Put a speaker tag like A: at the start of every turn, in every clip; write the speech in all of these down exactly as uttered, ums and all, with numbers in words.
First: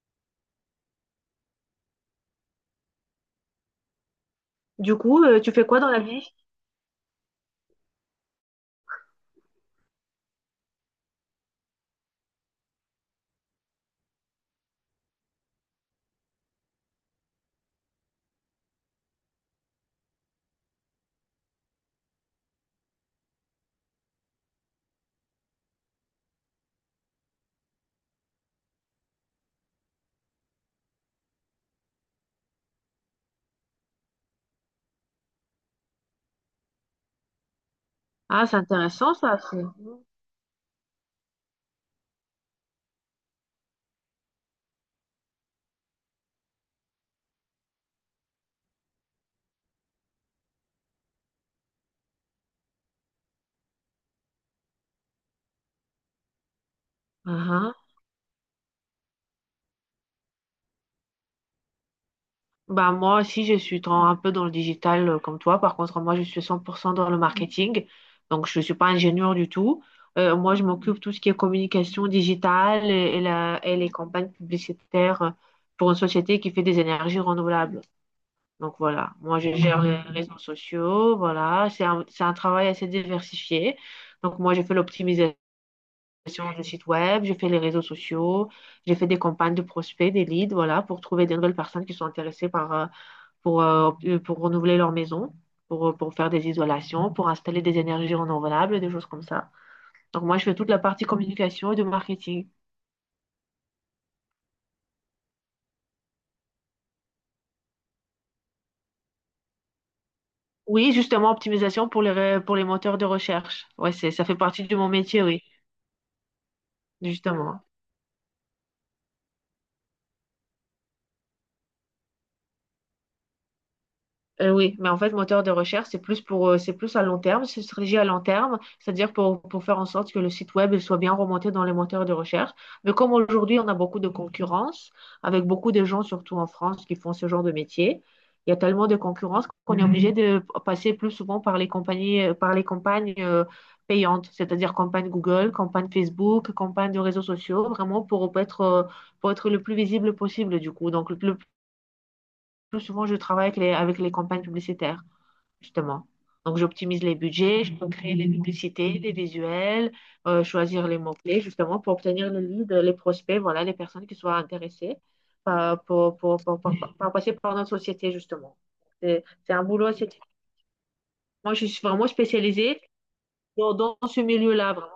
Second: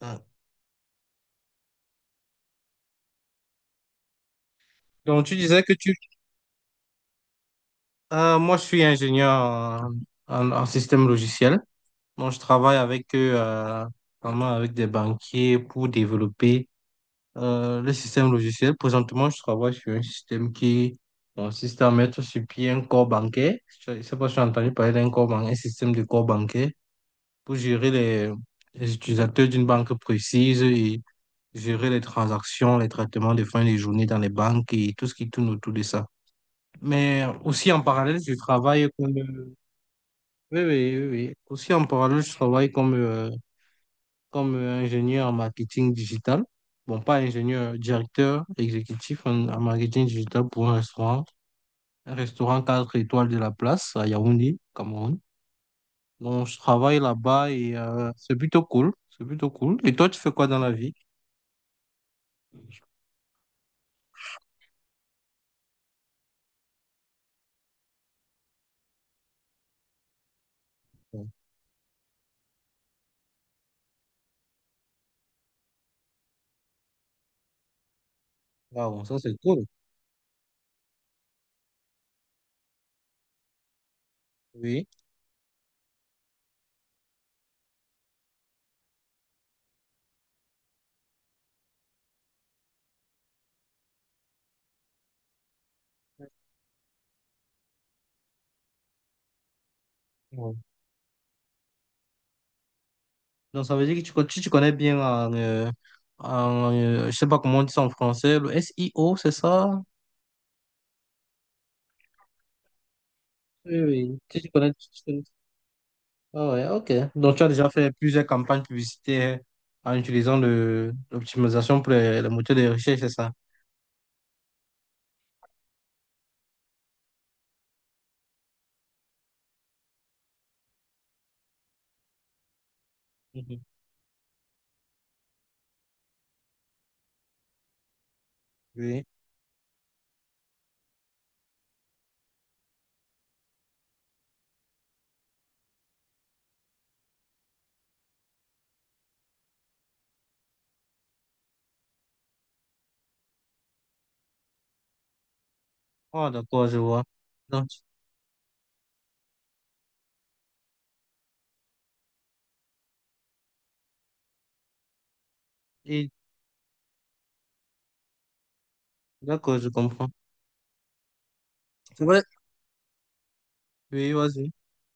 A: Ah.
B: Du coup,
A: Donc, tu
B: euh, tu
A: disais
B: fais
A: que
B: quoi dans
A: tu...
B: la vie?
A: Ah, moi, je suis ingénieur en, en- en système logiciel. Donc, je travaille avec eux, euh, vraiment avec des banquiers pour développer euh, le système logiciel. Présentement, je travaille sur un système qui consiste à mettre sur pied un corps bancaire. Je ne sais pas si tu as entendu parler d'un corps ban- un système de corps bancaire pour gérer les, les utilisateurs d'une banque précise et gérer les transactions, les traitements de fin de journée dans les banques et tout ce qui tourne autour de ça. Mais aussi en parallèle, je
B: Ah, c'est
A: travaille
B: intéressant
A: comme...
B: ça.
A: euh,
B: c'est-
A: Oui, oui, oui, oui. Aussi en parallèle, je travaille comme, euh, comme euh, ingénieur en marketing digital. Bon, pas ingénieur, directeur exécutif en, en marketing digital pour un restaurant. Un restaurant quatre étoiles de la place à Yaoundé, Cameroun. Donc, je travaille là-bas
B: Ah,
A: et
B: ah.
A: euh, c'est plutôt cool. C'est plutôt cool. Et toi, tu fais quoi dans la vie?
B: Bah moi aussi, je suis dans- un peu dans le digital euh, comme toi. Par contre, moi, je suis cent pour cent dans le marketing. Donc, je ne suis pas ingénieur du tout. Euh, moi, je m'occupe de tout ce qui est communication digitale et, et la- et les campagnes publicitaires euh, pour une société qui fait des énergies renouvelables. Donc,
A: Waouh,
B: voilà.
A: ça c'est
B: Moi, je
A: cool.
B: gère les réseaux sociaux. Voilà. C'est un, c'est un travail assez diversifié. Donc, moi, j'ai fait
A: Oui.
B: l'optimisation du site web, j'ai fait les réseaux sociaux, j'ai fait des campagnes de prospects, des leads, voilà, pour trouver des nouvelles personnes qui sont intéressées par... euh, pour, euh, pour renouveler leur maison, pour, euh, pour faire des isolations, pour installer des énergies renouvelables, des choses comme ça. Donc moi, je fais toute la partie communication et de marketing.
A: Donc, ça veut dire que tu, con- si tu connais bien en, euh, en, euh, je sais pas comment on dit ça en français, le S I O c'est ça?
B: Oui, justement, optimisation pour les, ré- pour les moteurs de recherche.
A: Oui,
B: Ouais, c'est,
A: oui.
B: ça fait
A: Si tu
B: partie
A: connais,
B: de
A: tu-
B: mon
A: tu connais-
B: métier, oui,
A: Ah ouais, ok. Donc, tu as
B: justement.
A: déjà fait plusieurs campagnes publicitaires en utilisant le, l'optimisation pour les, les moteurs de recherche, c'est ça?
B: Euh, oui, mais en fait, moteur de recherche, c'est plus pour, euh, c'est plus à long terme, c'est une stratégie à long terme, c'est-à-dire pour, pour faire en sorte que le site web il soit bien remonté dans les moteurs de recherche. Mais comme aujourd'hui,
A: Mhm.
B: on a beaucoup de concurrence, avec beaucoup de gens, surtout en France, qui font ce genre de métier, il y a tellement de
A: Oui.
B: concurrence qu'on est obligé. Mhm. De passer plus souvent par les compagnies, euh, par les campagnes euh, payantes, c'est-à-dire campagne Google, campagne Facebook, campagne de réseaux sociaux, vraiment pour être, euh, pour être le plus visible possible, du coup. Donc, le plus, le plus souvent, je travaille avec les, avec les campagnes publicitaires justement.
A: Ah,
B: Donc,
A: d'accord, je vois.
B: j'optimise les budgets,
A: Donc,
B: je peux créer les publicités, les visuels, euh, choisir les mots-clés, justement, pour obtenir les leads, les prospects, voilà, les personnes qui soient intéressées par,
A: et-
B: pour, pour, pour- pour- pour- pour passer par notre société, justement. C'est c'est
A: d'accord,
B: un
A: je
B: boulot
A: comprends.
B: assez... Moi, je suis
A: C'est
B: vraiment
A: vrai.
B: spécialisée dans, dans
A: Oui,
B: ce
A: vas-y.
B: milieu-là, vraiment.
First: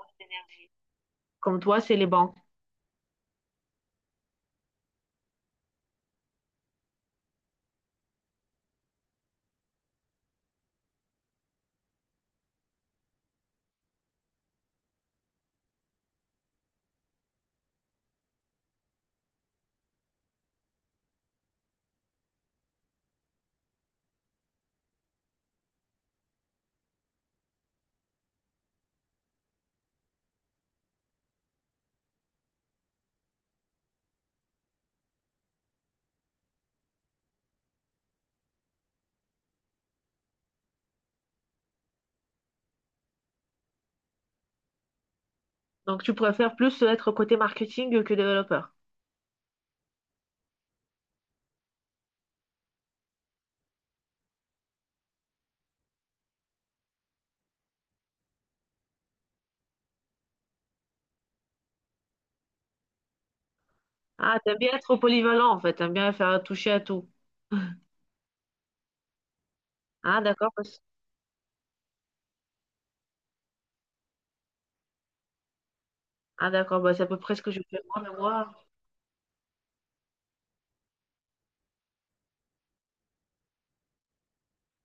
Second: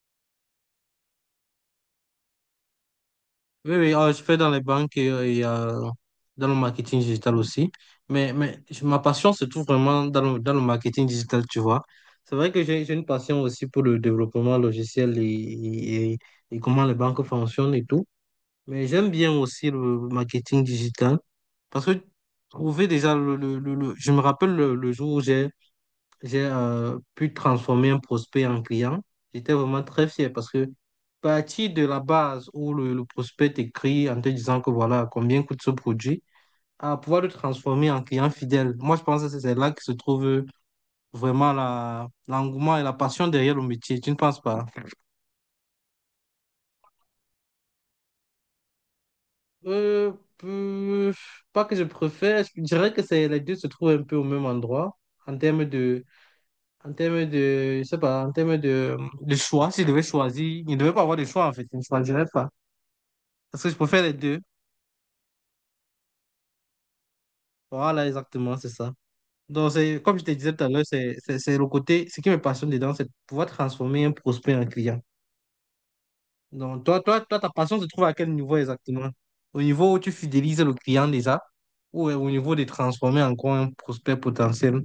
B: Comme toi, c'est les banques.
A: Oui, oui, euh, je fais dans les banques et, euh, et, euh, dans le marketing digital aussi. Mais, mais je- ma passion se trouve vraiment dans le, dans le marketing digital, tu vois. C'est vrai que j'ai j'ai une passion aussi pour le développement logiciel et, et, et- et comment les banques fonctionnent et tout. Mais j'aime bien aussi le marketing digital parce que trouver déjà le, le, le- le- je me rappelle le, le jour où j'ai j'ai euh, pu transformer un prospect en client. J'étais vraiment très fier parce que partir de la base où le, le prospect t'écrit en te disant que voilà combien coûte ce produit, à pouvoir le transformer en client fidèle. Moi, je pense que c'est c'est là que se trouve vraiment la, l'engouement et la passion derrière le métier. Tu ne penses pas?
B: Donc, tu préfères plus être côté marketing que développeur.
A: Euh, euh, Pas que je préfère, je dirais que c'est, les deux se trouvent un peu au même endroit en termes de En termes de, je sais pas, en termes de, de choix, si je devais choisir, il ne devait pas avoir de choix en fait, je ne choisirais pas. Parce que je préfère les
B: Ah,
A: deux.
B: t'aimes bien être polyvalent, en fait. T'aimes bien faire toucher à tout.
A: Voilà, exactement, c'est ça. Donc, c'est, comme
B: Ah,
A: je te
B: d'accord.
A: disais tout à
B: parce-
A: l'heure, c'est c'est- c'est le côté, ce qui me passionne dedans, c'est de pouvoir transformer un prospect en client.
B: Ah, d'accord.
A: Donc,
B: Bah,
A: toi,
B: c'est à peu
A: toi,
B: près
A: toi,
B: ce
A: ta
B: que je
A: passion
B: fais
A: se
B: moi,
A: trouve à
B: mais
A: quel
B: moi...
A: niveau exactement? Au niveau où tu fidélises le client déjà, ou au niveau de transformer encore un prospect potentiel,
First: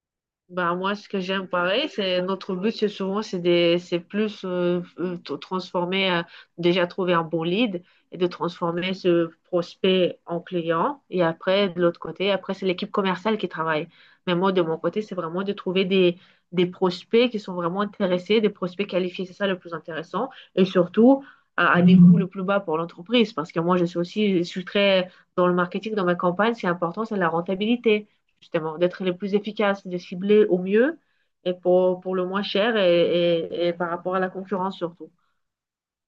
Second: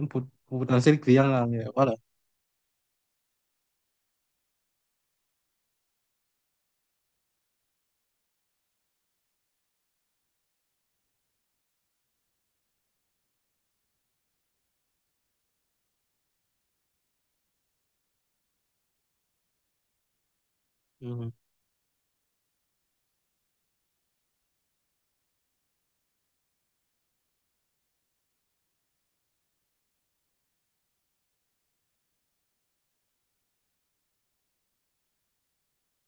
A: un pot-
B: Bah moi
A: potentiel
B: ce que
A: client,
B: j'aime
A: en, euh,
B: pareil
A: voilà.
B: c'est notre but c'est souvent c'est des c'est plus euh, euh, t- transformer euh, déjà trouver un bon lead et de transformer ce prospect en client et après de l'autre côté après c'est l'équipe commerciale qui travaille mais moi de mon côté c'est vraiment de trouver des des prospects qui sont vraiment intéressés, des prospects qualifiés, c'est ça le plus intéressant, et surtout
A: Mhm.
B: à, à des coûts le plus bas pour l'entreprise parce que moi je suis aussi, je suis très dans le marketing, dans ma campagne c'est important, c'est la rentabilité justement, d'être les plus efficaces, de cibler au mieux et pour, pour le moins cher et, et- et par rapport à la concurrence surtout.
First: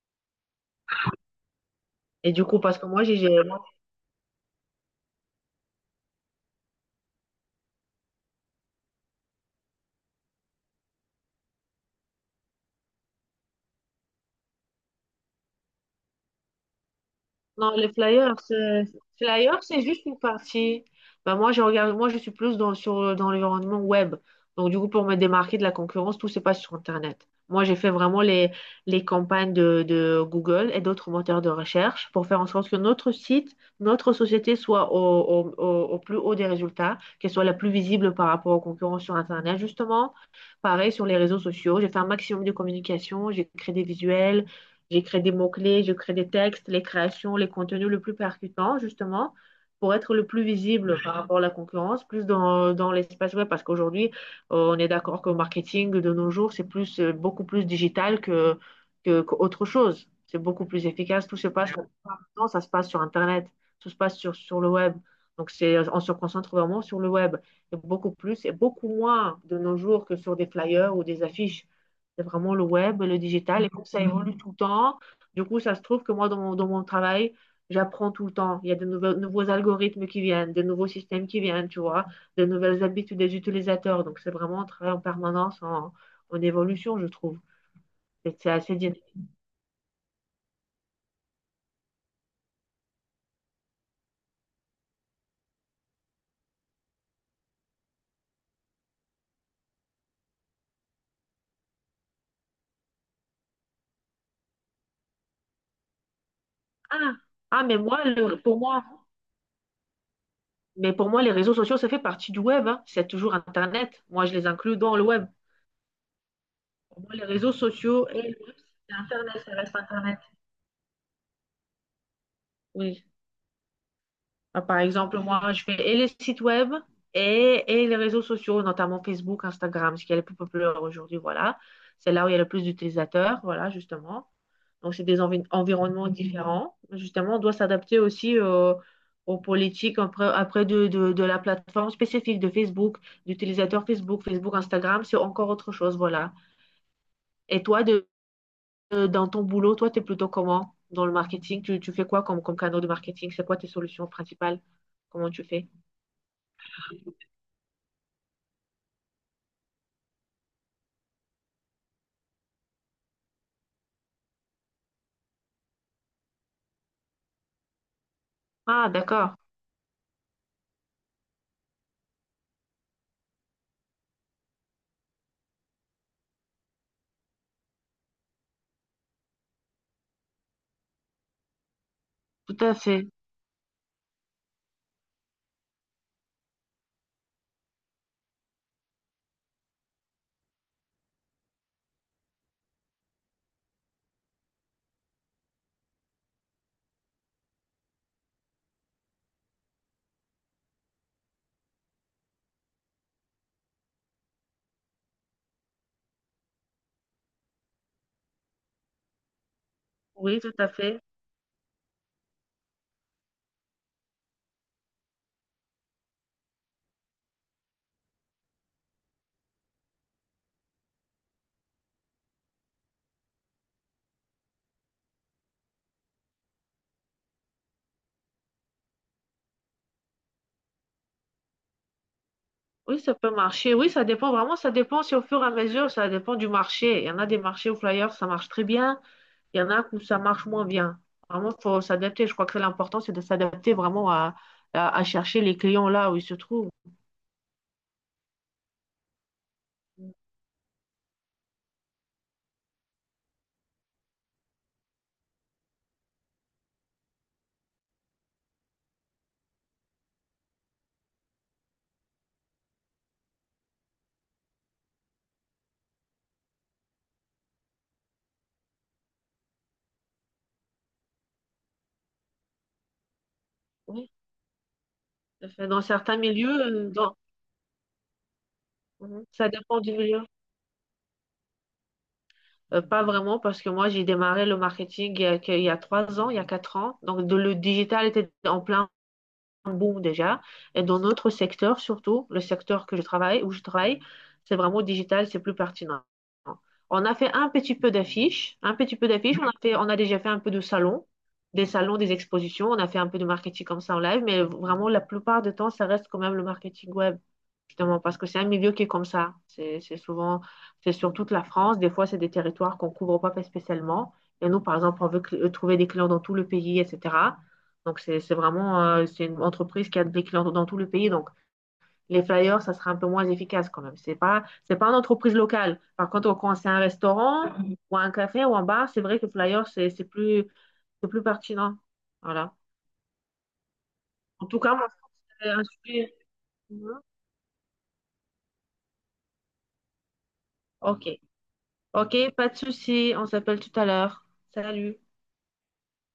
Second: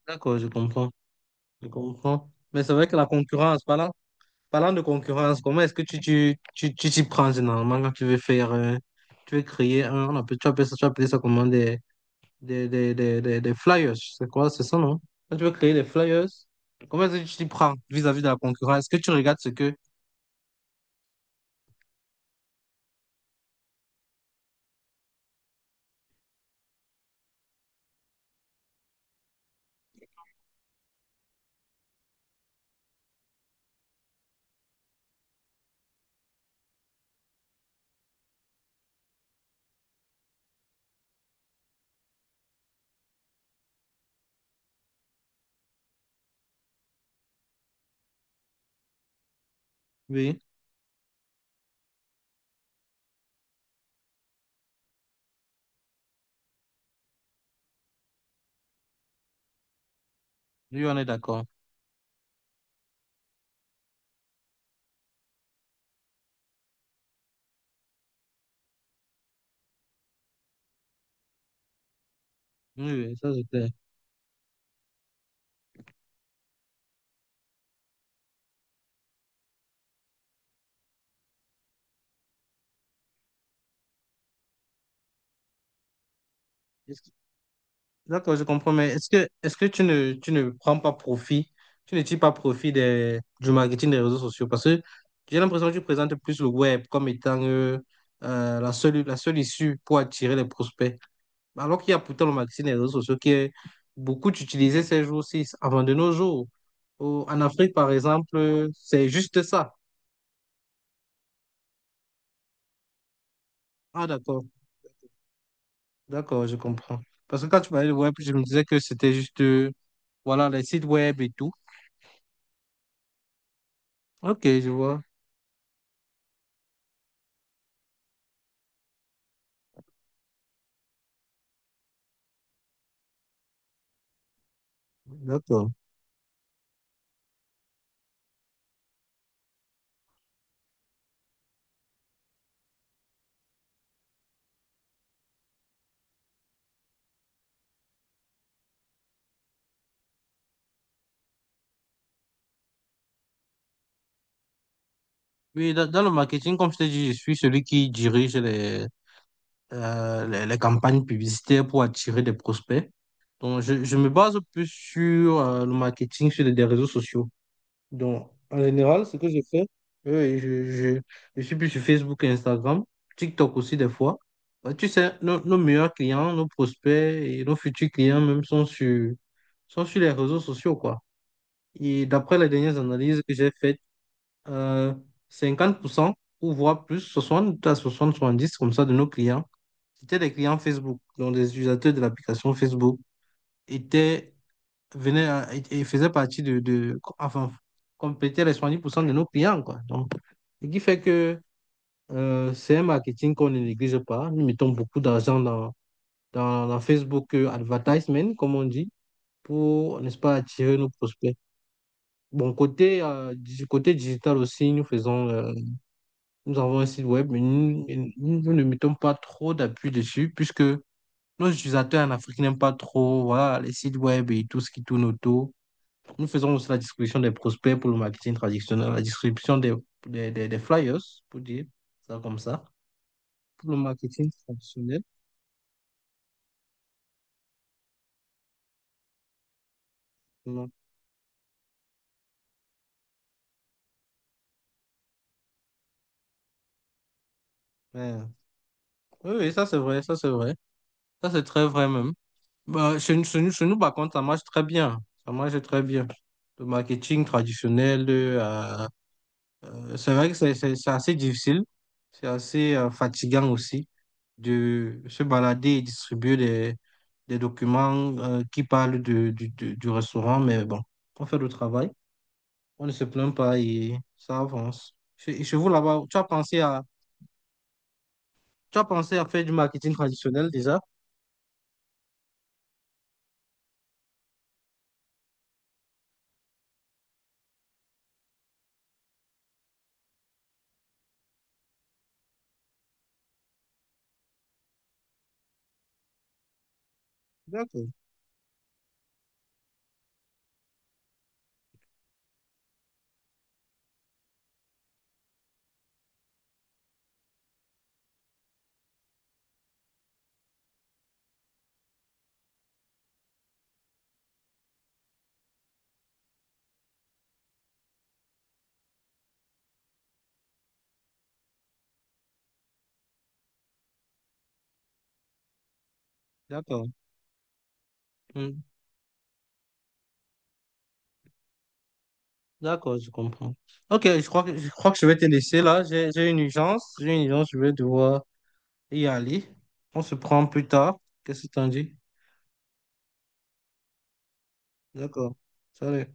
A: D'accord, je comprends. Je comprends.
B: Et du coup,
A: Mais c'est
B: parce que
A: vrai que
B: moi,
A: la
B: j'ai j'ai-
A: concurrence, parlant, parlant de concurrence, comment est-ce que tu tu, tu, tu t'y prends généralement quand tu veux faire, euh, tu veux créer un, on appelle, tu appelles ça, tu appelles ça comment des, des, des, des, des flyers, c'est quoi, c'est ça, non? Quand tu veux créer des flyers, comment est-ce que tu t'y
B: Non,
A: prends
B: les
A: vis-à-vis de
B: flyers,
A: la concurrence?
B: euh,
A: Est-ce que tu regardes ce
B: flyers,
A: que...
B: c'est juste une partie. Bah, moi, je regarde, moi, je suis plus dans, sur, dans l'environnement web. Donc, du coup, pour me démarquer de la concurrence, tout se passe sur Internet. Moi, j'ai fait vraiment les, les campagnes de, de Google et d'autres moteurs de recherche pour faire en sorte que notre site, notre société soit au, au, au- au plus haut des résultats, qu'elle soit la plus visible par rapport aux concurrents sur Internet, justement. Pareil sur les réseaux sociaux. J'ai fait un maximum de communication, j'ai créé des visuels. J'écris des mots-clés, je crée des textes, les créations, les contenus le plus percutants, justement, pour être le
A: Oui,
B: plus visible par rapport à la concurrence, plus dans, dans l'espace web, parce qu'aujourd'hui, euh, on est d'accord que le marketing de nos jours, c'est plus, euh, beaucoup plus digital que, que, qu'autre chose. C'est beaucoup plus
A: oui, on est
B: efficace. Tout
A: d'accord.
B: se passe maintenant, ça se passe sur Internet, tout se passe sur, sur le web. Donc, c'est, on se concentre vraiment sur le web. Et beaucoup plus et beaucoup moins de nos jours que sur des flyers ou des affiches. C'est vraiment le
A: Oui,
B: web,
A: oui,
B: le
A: ça c'est
B: digital,
A: clair.
B: et comme ça évolue tout le temps, du coup, ça se trouve que moi, dans mon, dans mon travail, j'apprends tout le temps. Il y a de nouveaux, nouveaux algorithmes qui viennent, de nouveaux systèmes qui viennent, tu vois, de nouvelles habitudes des utilisateurs. Donc, c'est vraiment un travail en permanence, en, en évolution, je
A: Est-ce
B: trouve.
A: D'accord,
B: Et
A: je
B: c'est
A: comprends,
B: assez
A: mais est-ce
B: dynamique.
A: que, est-ce que tu ne, tu ne prends pas profit, tu ne tires pas profit des, du marketing des réseaux sociaux? Parce que j'ai l'impression que tu présentes plus le web comme étant euh, euh, la seule, la seule issue pour attirer les prospects. Alors qu'il y a pourtant le marketing des réseaux sociaux qui est beaucoup utilisé ces jours-ci, avant de nos jours.
B: Ah,
A: Au- en
B: ah,
A: Afrique,
B: mais
A: par
B: moi,
A: exemple,
B: le- pour
A: euh,
B: moi,
A: c'est juste ça.
B: mais pour moi, les réseaux sociaux, ça fait partie du web, hein. C'est toujours Internet.
A: Ah,
B: Moi, je
A: d'accord,
B: les inclus dans le web.
A: d'accord, je comprends.
B: Pour moi, les
A: Parce que
B: réseaux
A: quand tu parlais de
B: sociaux
A: web,
B: et
A: je me
B: le web,
A: disais que
B: c'est
A: c'était juste,
B: Internet, ça
A: euh,
B: reste Internet.
A: voilà, les sites web et tout.
B: Oui.
A: Ok,
B: Euh,
A: je
B: Par
A: vois.
B: exemple, moi, je fais et les sites web et, et les réseaux sociaux, notamment Facebook, Instagram, ce qui est le plus populaire aujourd'hui, voilà. C'est là où il y a le plus d'utilisateurs, voilà, justement. Donc, c'est des envi-
A: D'accord.
B: environnements différents. Justement, on doit s'adapter aussi euh, aux politiques après, après de, de, de la plateforme spécifique de Facebook, d'utilisateur Facebook, Facebook, Instagram, c'est encore autre chose, voilà. Et toi, de, de- dans ton boulot, toi, tu es plutôt comment dans le marketing? Tu, tu fais quoi comme, comme canal de marketing? C'est quoi tes solutions principales? Comment tu fais?
A: Oui, dans, dans le marketing, comme je t'ai dit, je suis celui qui dirige les, euh, les, les campagnes publicitaires pour attirer des prospects. Donc, je, je me base plus sur euh, le marketing, sur les, des réseaux sociaux. Donc, en
B: Ah,
A: général, ce que
B: d'accord,
A: je fais, euh, je, je, je suis plus sur Facebook et Instagram, TikTok aussi des fois. Bah, tu sais, nos, nos meilleurs clients, nos prospects et nos futurs clients même sont sur, sont sur les réseaux sociaux, quoi. Et d'après les
B: tout à
A: dernières
B: fait.
A: analyses que j'ai faites, euh, cinquante pour cent ou voire plus, soixante à soixante soixante dix comme ça de nos clients, c'était des clients Facebook, donc des utilisateurs de l'application Facebook, étaient, venaient à- et et faisaient partie de, de enfin, complétaient les soixante dix pour cent de nos clients, quoi. Donc, ce qui fait que euh, c'est un marketing qu'on ne néglige pas. Nous mettons beaucoup d'argent dans, dans, dans Facebook euh, Advertisement, comme on dit, pour, n'est-ce pas,
B: Oui, tout à
A: attirer nos
B: fait.
A: prospects. Bon, côté, euh, digi- côté digital aussi, nous faisons. euh, Nous avons un site web, mais nous, nous- nous ne mettons pas trop d'appui dessus puisque nos utilisateurs en Afrique n'aiment pas trop, voilà, les sites web et tout ce qui tourne autour. Nous faisons aussi la distribution des prospects pour le marketing traditionnel, la distribution des, des, des- des flyers, pour dire ça comme ça,
B: Oui, ça peut
A: pour
B: marcher.
A: le
B: Oui, ça
A: marketing
B: dépend vraiment, ça
A: traditionnel.
B: dépend si au fur et à mesure, ça dépend du marché. Il y en a des marchés où flyers, ça marche très bien. Il y en a où ça marche moins
A: Non.
B: bien. Vraiment, il faut s'adapter. Je crois que l'important, c'est de s'adapter vraiment à, à, à chercher les clients là où ils se trouvent.
A: Mais, oui, oui, ça c'est vrai, ça c'est vrai. Ça c'est très vrai même. Bah, chez, nous, chez nous, chez nous, par contre, ça marche très bien. Ça marche très bien. Le marketing traditionnel, euh, Euh, c'est vrai que c'est c'est- c'est assez difficile, c'est assez euh, fatigant aussi de se balader et distribuer des, des documents euh, qui parlent de, du, du- du restaurant, mais bon, on fait le travail, on ne se plaint pas et
B: Oui,
A: ça avance. Chez,
B: tout à
A: chez vous
B: fait. Dans
A: là-bas, tu
B: certains
A: as pensé
B: milieux,
A: à
B: euh, dans...
A: tu as pensé à
B: Mhm.
A: faire
B: Ça
A: du
B: dépend
A: marketing
B: du milieu.
A: traditionnel déjà?
B: Euh, pas vraiment, parce que moi, j'ai démarré le marketing il y a, que- il y a trois ans, il y a quatre ans. Donc, de- le digital était en plein bon déjà. Et dans notre secteur, surtout, le secteur que je travaille, où je travaille, c'est vraiment digital, c'est plus pertinent. On a fait un petit
A: D'accord,
B: peu d'affiches, un petit peu d'affiches, on a fait, on a déjà fait un peu de salons, des salons, des expositions, on a fait un peu de marketing comme ça en live, mais vraiment la plupart du temps, ça reste quand même le marketing web, justement, parce que c'est un milieu qui est comme ça. C'est, c'est souvent, c'est sur toute la France, des fois, c'est des territoires qu'on couvre pas spécialement. Et nous, par exemple, on veut cl- trouver des clients dans tout le pays, et cetera. Donc, c'est c'est vraiment euh, c'est une entreprise qui a des clients dans tout le pays. Donc, les flyers, ça sera un peu moins efficace quand même. C'est pas, c'est pas une entreprise locale. Par contre, quand c'est un
A: d'accord.
B: restaurant ou un café ou
A: Hmm,
B: un bar, c'est vrai que flyers, c'est c'est plus, c'est plus pertinent. Voilà.
A: D'accord, je comprends. Ok, je crois
B: En
A: que
B: tout
A: je
B: cas, moi,
A: crois que
B: je
A: je vais
B: pense
A: te
B: que c'est
A: laisser
B: un
A: là. J'ai
B: sujet.
A: j'ai une urgence,
B: Mhm.
A: j'ai une urgence, je vais devoir y aller. On se prend plus tard.
B: OK.
A: Qu'est-ce que t'en dis?
B: OK, pas de souci. On s'appelle tout à l'heure. Salut.
A: D'accord. Salut.